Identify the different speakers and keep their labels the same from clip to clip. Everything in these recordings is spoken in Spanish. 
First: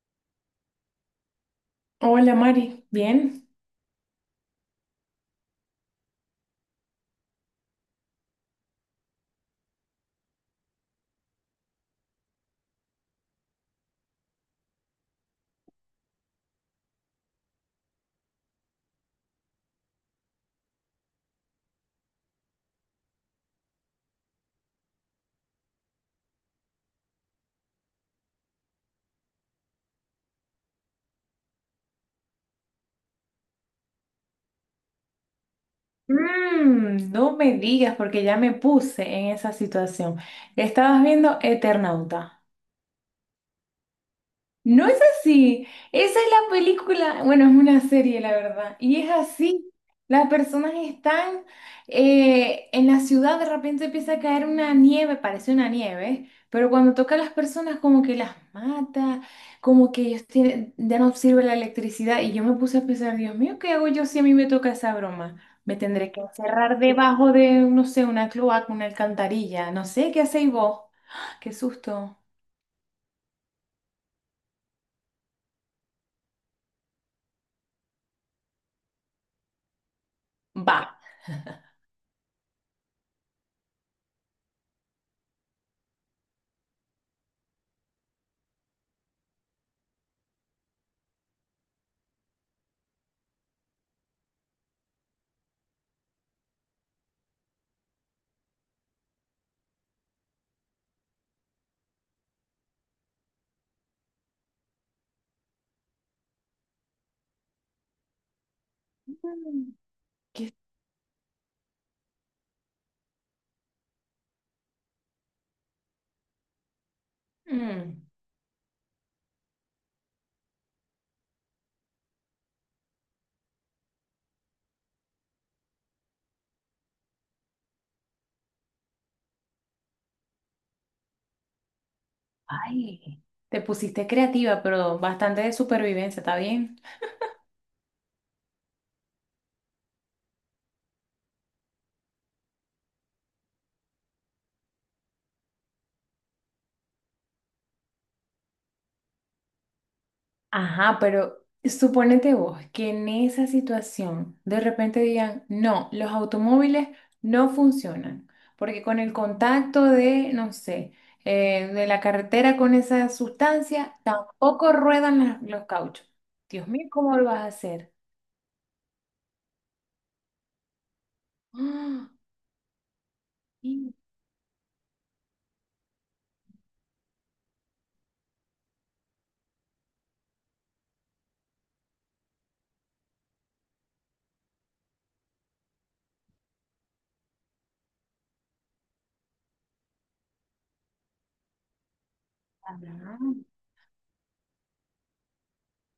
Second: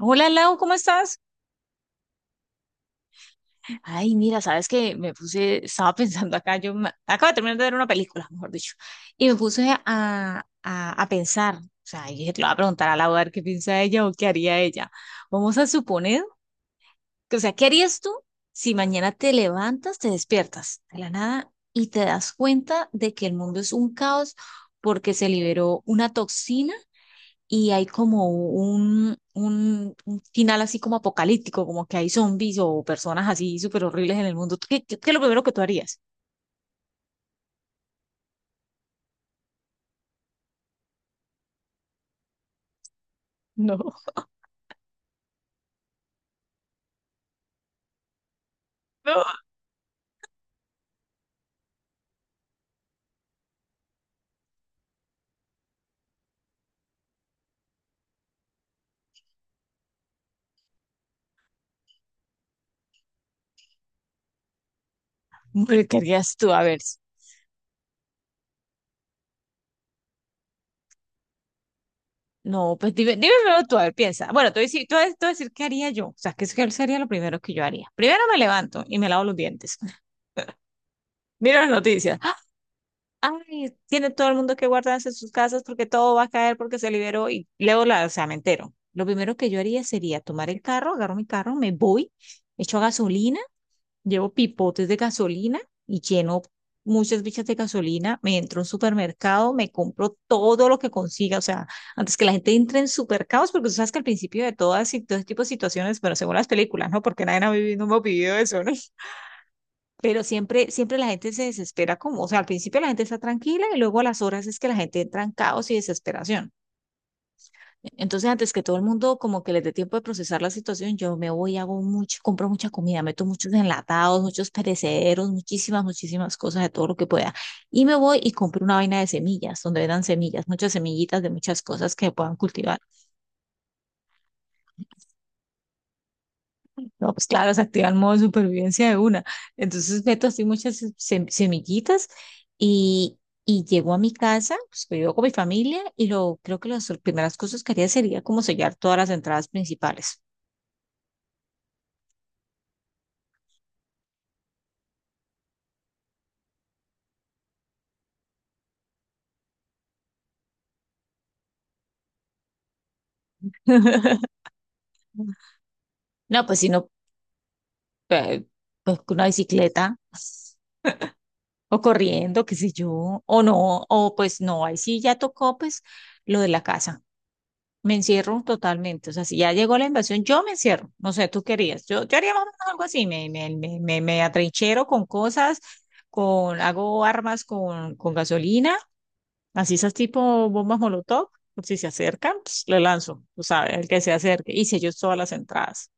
Speaker 1: Hola Lau, ¿cómo estás?
Speaker 2: Hola Mari, ¿bien?
Speaker 1: Ay, mira, sabes que me puse, estaba pensando acá, acabo de terminar de ver una película, mejor dicho, y me puse a pensar, o sea, y dije, te lo voy a preguntar a Lau a ver qué piensa ella o qué haría ella. Vamos a suponer que, o sea, ¿qué harías tú si mañana te levantas, te despiertas de la nada y te das cuenta de que el mundo es un caos porque se liberó una toxina? Y hay como un final así como apocalíptico, como que hay zombies o personas así súper horribles en el mundo, ¿qué es lo primero que tú harías?
Speaker 2: No me digas porque ya me puse en esa situación. Estabas viendo Eternauta.
Speaker 1: No.
Speaker 2: No es así. Esa es la película, bueno, es una serie, la verdad. Y es
Speaker 1: No.
Speaker 2: así. Las personas están en la ciudad, de repente empieza a caer una nieve, parece una nieve, pero cuando toca a las personas como que las mata, como que ellos tienen, ya no sirve la electricidad. Y yo me puse a pensar, Dios mío, ¿qué hago yo si a mí me toca esa broma? Me
Speaker 1: Hombre, ¿qué
Speaker 2: tendré que
Speaker 1: harías tú? A
Speaker 2: encerrar
Speaker 1: ver,
Speaker 2: debajo de, no sé, una cloaca, una alcantarilla, no sé, ¿qué hacéis vos? Qué susto.
Speaker 1: no, pues dime, primero tú, a ver, piensa. Bueno, te voy a decir, te voy a decir qué haría yo, o sea, qué sería lo primero que yo haría. Primero me levanto y me lavo los dientes,
Speaker 2: Va.
Speaker 1: miro las noticias. Ay, tiene todo el mundo que guardarse en sus casas porque todo va a caer porque se liberó y luego la, o sea, me entero. Lo primero que yo haría sería tomar el carro, agarro mi carro, me voy, echo gasolina, llevo pipotes de gasolina y lleno muchas bichas de gasolina, me entro a un supermercado, me compro todo lo que consiga, o sea, antes que la gente entre en supercaos, porque tú sabes que al principio de todas y todo este tipo de situaciones, pero según las películas, ¿no? Porque nadie ha vivido, no hemos vivido eso, ¿no?
Speaker 2: Mm.
Speaker 1: Pero
Speaker 2: Qué
Speaker 1: siempre, siempre la gente se desespera como, o sea, al principio la gente está tranquila y luego a las horas es que la gente entra en caos y desesperación.
Speaker 2: Mm,
Speaker 1: Entonces, antes que todo el mundo como que les dé tiempo de procesar la situación, yo me voy, hago mucho, compro mucha comida, meto muchos enlatados, muchos perecederos, muchísimas, muchísimas cosas de todo lo que pueda. Y me voy y compro una vaina de semillas, donde vendan semillas, muchas semillitas de muchas cosas que puedan cultivar.
Speaker 2: ay, te pusiste creativa, pero bastante de supervivencia, ¿está bien?
Speaker 1: No, pues claro, se activa el modo de supervivencia de una. Entonces meto así muchas semillitas y, y llego a mi casa, pues vivo con mi familia y lo creo que las primeras cosas que haría sería como sellar todas las entradas principales.
Speaker 2: Ajá, pero suponete vos que en esa situación de repente digan, no, los automóviles no funcionan, porque con el contacto de, no sé, de la carretera con esa sustancia, tampoco ruedan los cauchos.
Speaker 1: No, pues
Speaker 2: Dios
Speaker 1: si
Speaker 2: mío,
Speaker 1: no,
Speaker 2: ¿cómo lo vas a hacer?
Speaker 1: eh, pues con una bicicleta o
Speaker 2: ¡Ah!
Speaker 1: corriendo, qué sé yo, o no,
Speaker 2: Y-
Speaker 1: o pues no, ahí sí ya tocó pues lo de la casa. Me encierro totalmente. O sea, si ya llegó la invasión, yo me encierro. No sé, tú querías. Yo haría más o menos algo así. Me atrinchero con cosas, hago armas con gasolina, así esas tipo bombas Molotov. Por si se acercan, pues, le lanzo, tú sabes, el que se acerque. Hice yo todas las entradas.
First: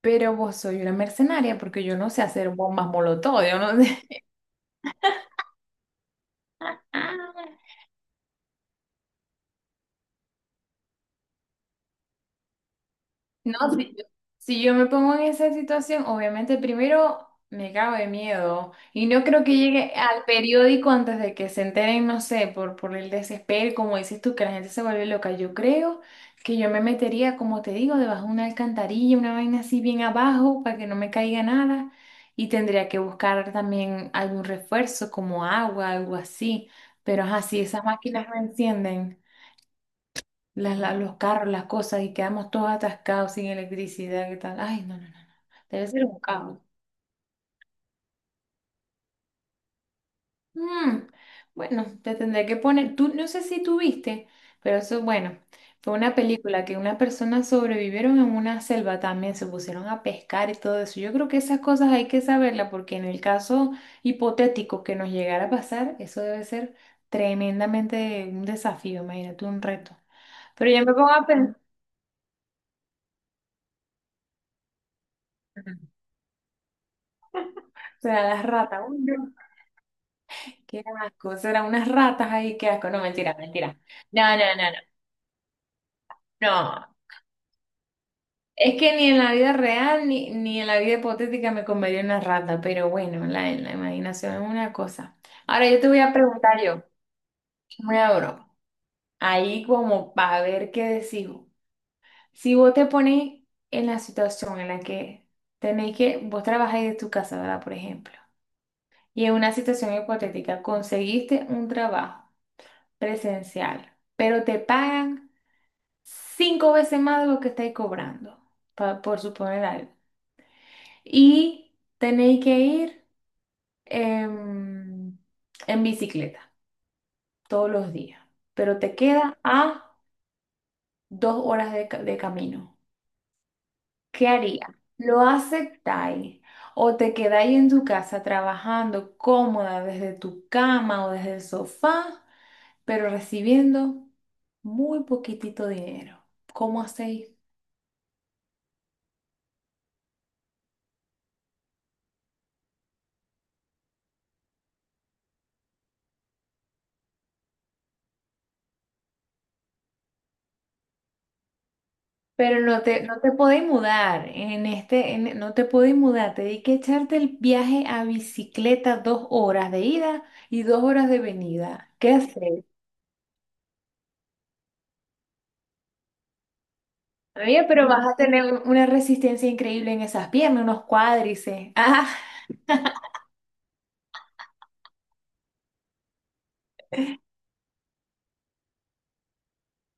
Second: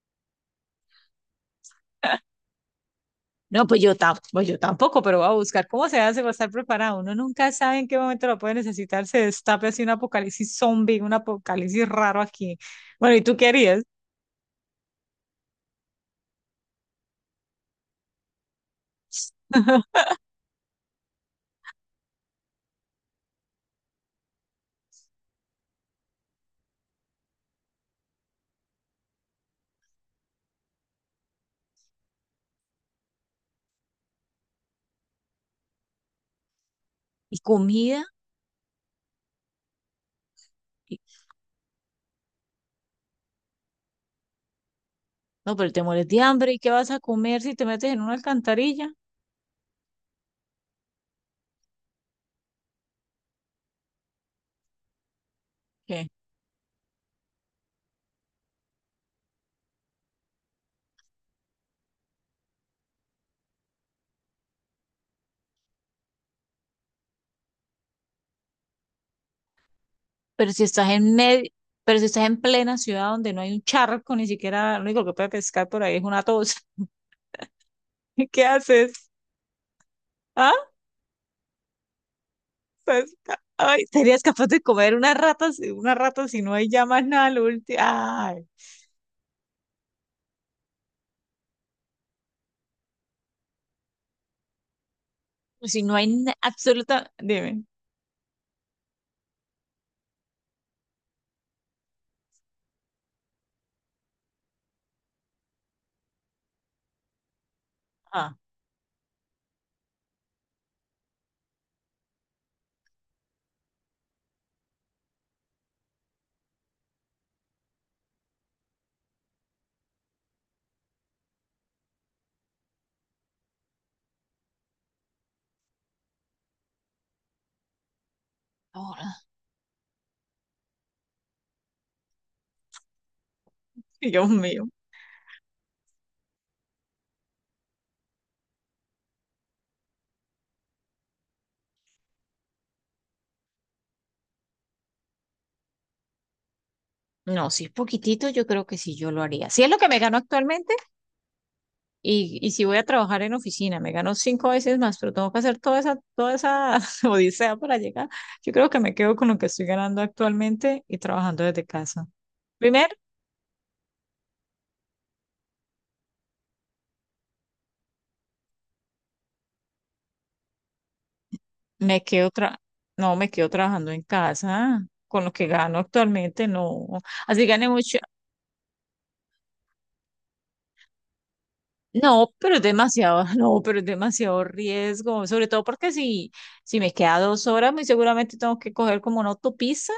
Speaker 2: Pero vos soy una mercenaria porque yo no sé hacer bombas molotov, yo
Speaker 1: No, pues
Speaker 2: no
Speaker 1: yo,
Speaker 2: sé.
Speaker 1: pues yo tampoco, pero voy a buscar cómo se hace para estar preparado. Uno
Speaker 2: Ah,
Speaker 1: nunca sabe en qué momento lo puede necesitar. Se destape así un apocalipsis zombie, un apocalipsis raro aquí. Bueno, ¿y tú qué
Speaker 2: no,
Speaker 1: harías?
Speaker 2: si yo me pongo en esa situación, obviamente primero me cago de miedo y no creo que llegue al periódico antes de que se enteren, no sé, por el desespero, como dices tú, que la gente se vuelve loca. Yo creo que yo me metería, como te digo, debajo de una alcantarilla, una vaina así bien abajo para que no me caiga nada y tendría que buscar también algún refuerzo como agua, algo así. Pero
Speaker 1: ¿Y
Speaker 2: así esas
Speaker 1: comida?
Speaker 2: máquinas me encienden.
Speaker 1: Y-
Speaker 2: Los carros, las cosas y quedamos todos atascados sin electricidad, ¿qué tal? Ay, no, no, no, no.
Speaker 1: No, pero te
Speaker 2: Debe ser
Speaker 1: mueres
Speaker 2: un
Speaker 1: de hambre
Speaker 2: caos.
Speaker 1: y qué vas a comer si te metes en una alcantarilla.
Speaker 2: Mm, bueno, te tendré que poner, tú no sé si tuviste, pero eso, bueno, fue
Speaker 1: ¿Qué?
Speaker 2: una película que unas personas sobrevivieron en una selva también, se pusieron a pescar y todo eso. Yo creo que esas cosas hay que saberlas porque en el caso hipotético que nos llegara a pasar, eso debe ser tremendamente un desafío, imagínate, un reto.
Speaker 1: Pero si
Speaker 2: Pero ya
Speaker 1: estás
Speaker 2: me pongo
Speaker 1: en
Speaker 2: a
Speaker 1: medio,
Speaker 2: pensar,
Speaker 1: pero si estás en plena ciudad donde no hay un charco, ni siquiera lo único que puede
Speaker 2: o
Speaker 1: pescar por ahí es una tos.
Speaker 2: sea, las
Speaker 1: ¿Qué
Speaker 2: ratas.
Speaker 1: haces? ¿Ah?
Speaker 2: Qué asco, serán unas ratas ahí, qué asco. No,
Speaker 1: Pues,
Speaker 2: mentira, mentira.
Speaker 1: ay, ¿serías
Speaker 2: No,
Speaker 1: capaz
Speaker 2: no,
Speaker 1: de
Speaker 2: no, no.
Speaker 1: comer una rata, una rata si no hay
Speaker 2: No.
Speaker 1: ya más nada lo último? Ay,
Speaker 2: Es que ni en la vida real ni en la vida hipotética me comería una rata, pero bueno, en la imaginación es una cosa. Ahora yo
Speaker 1: si
Speaker 2: te
Speaker 1: no
Speaker 2: voy
Speaker 1: hay
Speaker 2: a preguntar yo,
Speaker 1: absoluta, dime.
Speaker 2: una broma, ahí como para ver qué decido. Si vos te pones en la situación en la que tenéis que, vos trabajáis de tu casa, ¿verdad? Por ejemplo,
Speaker 1: Ah,
Speaker 2: y en una situación hipotética conseguiste un trabajo presencial, pero te pagan cinco veces más de lo que estáis cobrando, por suponer algo. Y tenéis que ir em, en bicicleta todos los días, pero te
Speaker 1: ahora,
Speaker 2: queda a 2 horas de, de camino. ¿Qué
Speaker 1: Dios mío.
Speaker 2: haría? ¿Lo aceptáis? ¿O te quedáis en tu casa trabajando cómoda desde tu cama o desde el sofá, pero recibiendo muy poquitito dinero? ¿Cómo hacéis?
Speaker 1: No, si es poquitito, yo creo que sí, yo lo haría. Si es lo que me gano actualmente. Y si voy a trabajar en oficina, me gano cinco veces más, pero tengo que hacer toda esa odisea para llegar. Yo creo que me quedo con lo que estoy ganando actualmente y trabajando desde casa.
Speaker 2: Pero no
Speaker 1: Primero,
Speaker 2: te, no te podés mudar, no te podés mudar, te di que echarte el viaje a bicicleta 2 horas de ida y 2 horas de venida.
Speaker 1: me
Speaker 2: ¿Qué
Speaker 1: quedo tra-
Speaker 2: haces?
Speaker 1: no, me quedo trabajando en casa con lo que gano actualmente, no. Así
Speaker 2: Oye,
Speaker 1: gane
Speaker 2: pero
Speaker 1: mucho.
Speaker 2: vas a tener una resistencia increíble en esas piernas, unos cuádriceps. Ah,
Speaker 1: No, pero es demasiado, no, pero es demasiado riesgo, sobre todo porque si me queda dos horas, muy seguramente tengo que coger como una autopista.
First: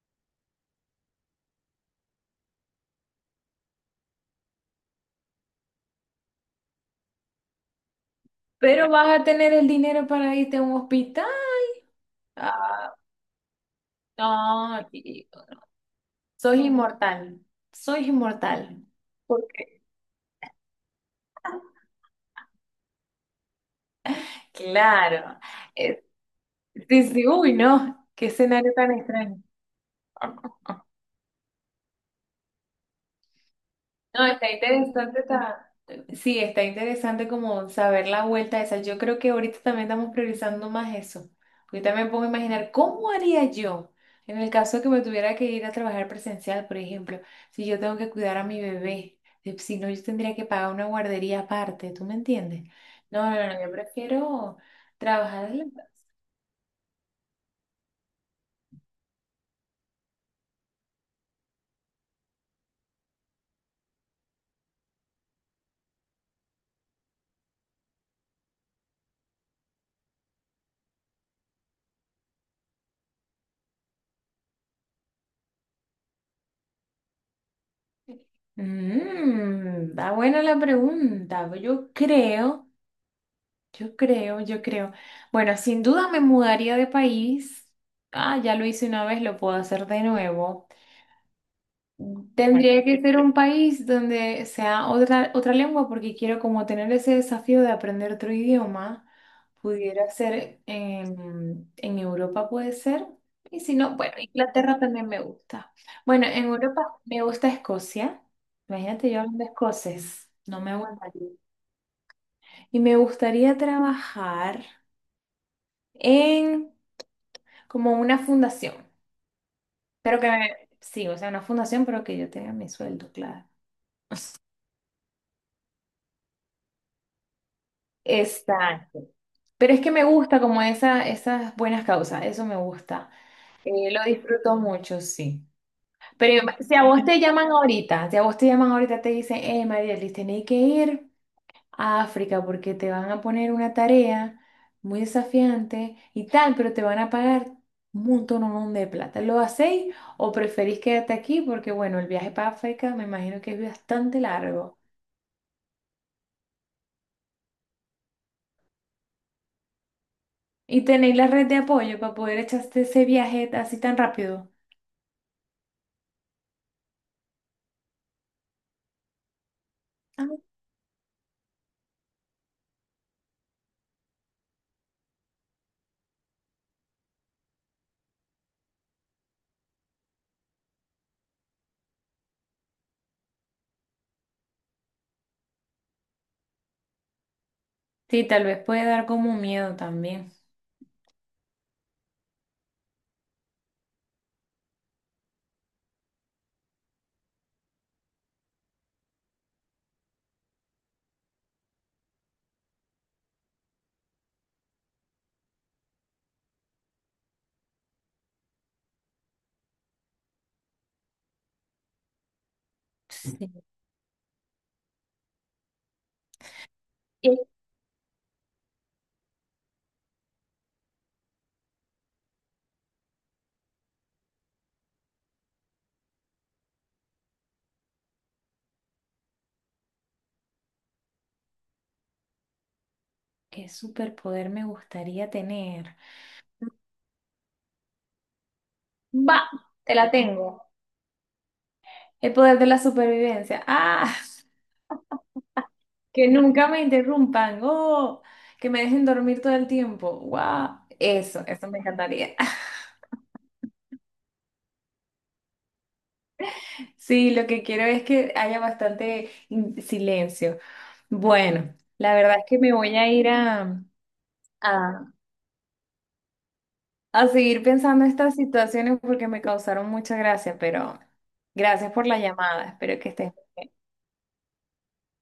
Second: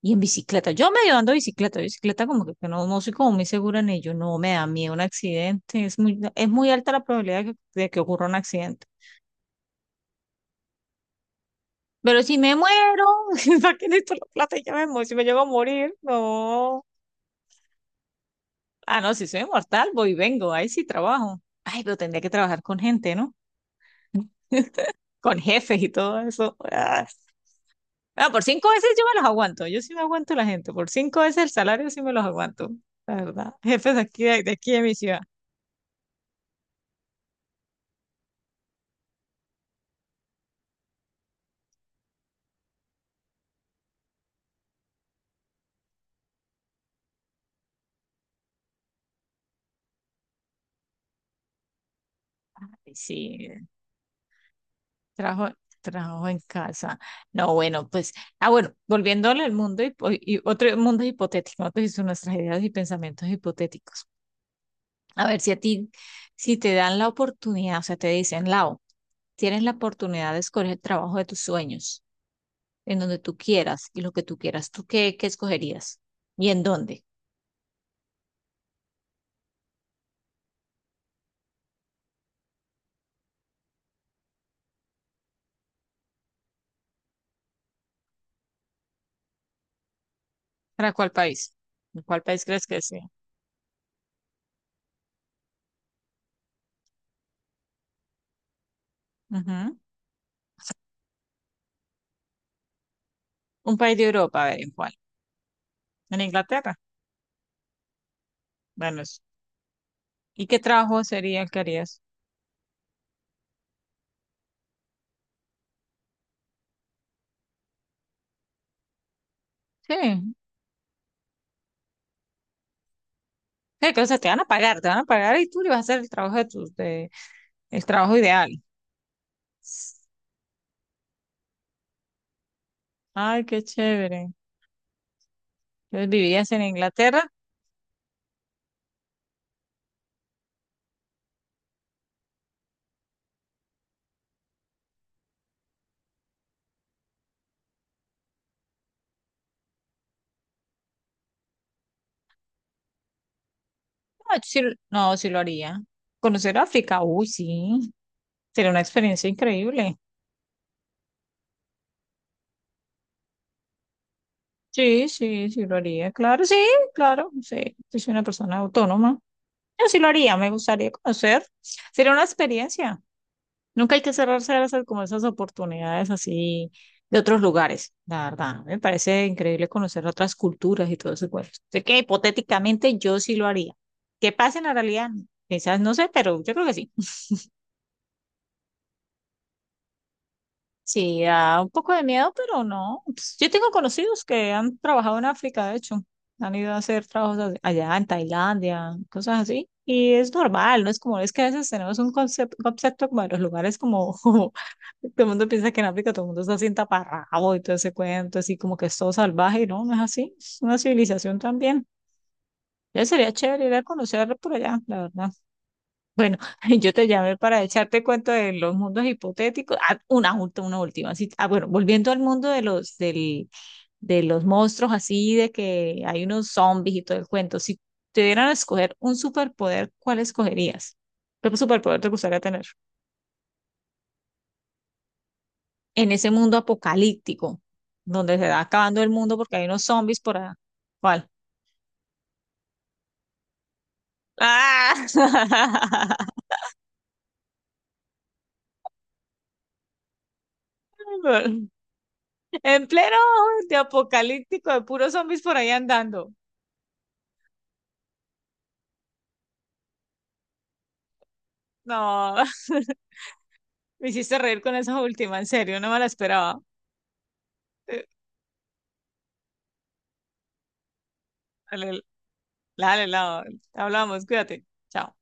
Speaker 1: Y en bicicleta, yo medio ando bicicleta, como que no, no soy como muy segura en ello, no me da miedo un accidente, es muy alta la probabilidad de de que ocurra un accidente.
Speaker 2: pero vas a tener el dinero para irte a un hospital.
Speaker 1: Pero si me
Speaker 2: Ah,
Speaker 1: muero, ¿para qué necesito la plata? Y ya
Speaker 2: no,
Speaker 1: me muero, si me
Speaker 2: tío,
Speaker 1: llego a morir,
Speaker 2: soy
Speaker 1: no.
Speaker 2: inmortal, soy inmortal.
Speaker 1: Ah, no, si soy
Speaker 2: ¿Por qué?
Speaker 1: inmortal voy y vengo, ahí sí trabajo. Ay, pero tendría que trabajar con gente, ¿no?
Speaker 2: Claro.
Speaker 1: Con jefes y
Speaker 2: Eh,
Speaker 1: todo eso.
Speaker 2: sí,
Speaker 1: Ah,
Speaker 2: sí, uy, no, qué
Speaker 1: ah, por cinco
Speaker 2: escenario
Speaker 1: veces
Speaker 2: tan
Speaker 1: yo me los
Speaker 2: extraño.
Speaker 1: aguanto, yo sí me aguanto la gente, por cinco veces el salario sí me los aguanto, la verdad. Jefes de aquí,
Speaker 2: No, está
Speaker 1: de mi
Speaker 2: interesante,
Speaker 1: ciudad.
Speaker 2: está sí, está interesante como saber la vuelta esa. Yo creo que ahorita también estamos priorizando más eso. Ahorita me pongo a imaginar cómo haría yo en el caso que me tuviera que ir a trabajar presencial, por ejemplo, si yo tengo que cuidar a mi bebé, si no, yo tendría que pagar una guardería aparte, ¿tú me entiendes?
Speaker 1: Ay,
Speaker 2: No, no, no,
Speaker 1: sí.
Speaker 2: yo prefiero
Speaker 1: Trabajo,
Speaker 2: trabajar.
Speaker 1: trabajo en casa. No, bueno, pues, bueno, volviéndole al mundo hipo- y otro mundo hipotético, nosotros son nuestras ideas y pensamientos hipotéticos. A ver si a ti, si te dan la oportunidad, o sea, te dicen, Lau, tienes la oportunidad de escoger el trabajo de tus sueños, en donde tú quieras y lo que tú quieras, ¿tú qué escogerías? ¿Y en dónde?
Speaker 2: Está buena la pregunta. Yo creo. Yo creo, yo creo. Bueno, sin duda me mudaría de país. Ah, ya lo hice una vez, lo puedo hacer de nuevo.
Speaker 1: ¿Para cuál país? ¿En cuál país crees que
Speaker 2: Tendría que
Speaker 1: sea?
Speaker 2: ser un país donde sea otra, lengua porque quiero como tener ese desafío de aprender otro idioma.
Speaker 1: Ujú.
Speaker 2: Pudiera ser en, Europa, puede ser. Y si
Speaker 1: Un
Speaker 2: no,
Speaker 1: país de
Speaker 2: bueno,
Speaker 1: Europa, a ver, ¿en
Speaker 2: Inglaterra
Speaker 1: cuál?
Speaker 2: también me gusta.
Speaker 1: ¿En
Speaker 2: Bueno, en
Speaker 1: Inglaterra?
Speaker 2: Europa me gusta Escocia.
Speaker 1: Bueno,
Speaker 2: Imagínate yo hablando escocés.
Speaker 1: ¿y qué
Speaker 2: No me
Speaker 1: trabajo
Speaker 2: aguantaría.
Speaker 1: sería el que harías?
Speaker 2: Y me gustaría trabajar en como una fundación,
Speaker 1: Sí.
Speaker 2: pero que sí, o sea, una fundación, pero que yo tenga mi sueldo, claro.
Speaker 1: Que, o sea, te van a pagar y tú le vas a hacer el trabajo el trabajo ideal.
Speaker 2: Exacto. Pero es que me gusta como esas buenas causas, eso me gusta.
Speaker 1: Ay, qué
Speaker 2: Lo
Speaker 1: chévere.
Speaker 2: disfruto mucho, sí.
Speaker 1: Entonces,
Speaker 2: Pero
Speaker 1: ¿vivías en
Speaker 2: si a vos te
Speaker 1: Inglaterra?
Speaker 2: llaman ahorita, si a vos te llaman ahorita, te dicen, Marielis, tenéis que ir a África porque te van a poner una tarea muy desafiante y tal, pero te van a pagar un montón de plata. ¿Lo hacéis o preferís quedarte aquí? Porque bueno, el viaje para África me imagino que es bastante
Speaker 1: No, sí,
Speaker 2: largo.
Speaker 1: no, sí lo haría. Conocer África, uy, sí. Sería una experiencia increíble.
Speaker 2: ¿Y tenéis la red de apoyo para poder echarte ese viaje así tan rápido?
Speaker 1: Sí, sí, sí lo haría. Claro, sí, claro, sí. Yo soy una persona autónoma. Yo sí lo haría,
Speaker 2: Ah,
Speaker 1: me gustaría conocer. Sería una experiencia. Nunca hay que cerrarse como esas oportunidades así de otros lugares, la verdad. Me parece increíble conocer otras culturas y todo ese cuento. Sé que hipotéticamente yo sí lo haría. Qué pasa en la realidad, quizás no sé, pero yo creo que sí.
Speaker 2: sí, tal vez puede dar como miedo también.
Speaker 1: Sí, da un poco de miedo, pero no. Pues, yo tengo conocidos que han trabajado en África, de hecho. Han ido a hacer trabajos allá en Tailandia, cosas así. Y es normal, ¿no? Es como, es que a veces tenemos un concepto como de los lugares como, como todo el mundo piensa que en África todo el mundo está así en taparrabo y todo ese cuento, así como que es todo salvaje, y no, no es así. Es una civilización también. Ya sería
Speaker 2: Sí.
Speaker 1: chévere ir a conocer por allá, la verdad. Bueno, yo te
Speaker 2: ¿Qué
Speaker 1: llamé para echarte cuento de los mundos hipotéticos. Ah, una última, una última. Así, bueno, volviendo al mundo de de los monstruos, así de que hay unos zombies y todo el cuento. Si te dieran a escoger un superpoder, ¿cuál escogerías? ¿Qué superpoder te gustaría tener?
Speaker 2: qué superpoder me gustaría tener?
Speaker 1: En ese mundo apocalíptico, donde se va acabando el
Speaker 2: Va,
Speaker 1: mundo porque hay unos
Speaker 2: te la
Speaker 1: zombies por
Speaker 2: tengo.
Speaker 1: allá. ¿Cuál?
Speaker 2: El poder de la supervivencia. Ah.
Speaker 1: ¡Ah!
Speaker 2: Que nunca me interrumpan, oh, que me dejen dormir todo el tiempo. ¡Wow! Eso me encantaría.
Speaker 1: En pleno de apocalíptico, de puros zombies por ahí andando.
Speaker 2: Sí, lo que quiero es que haya bastante silencio. Bueno, la verdad
Speaker 1: No.
Speaker 2: es que me voy a ir a,
Speaker 1: Me hiciste reír con esa
Speaker 2: a,
Speaker 1: última, en serio, no me la esperaba.
Speaker 2: a seguir pensando
Speaker 1: Eh,
Speaker 2: estas situaciones porque me causaron mucha gracia, pero
Speaker 1: Dale,
Speaker 2: gracias
Speaker 1: dale,
Speaker 2: por la llamada. Espero
Speaker 1: dale,
Speaker 2: que estés
Speaker 1: no, hablamos, cuídate. Chao.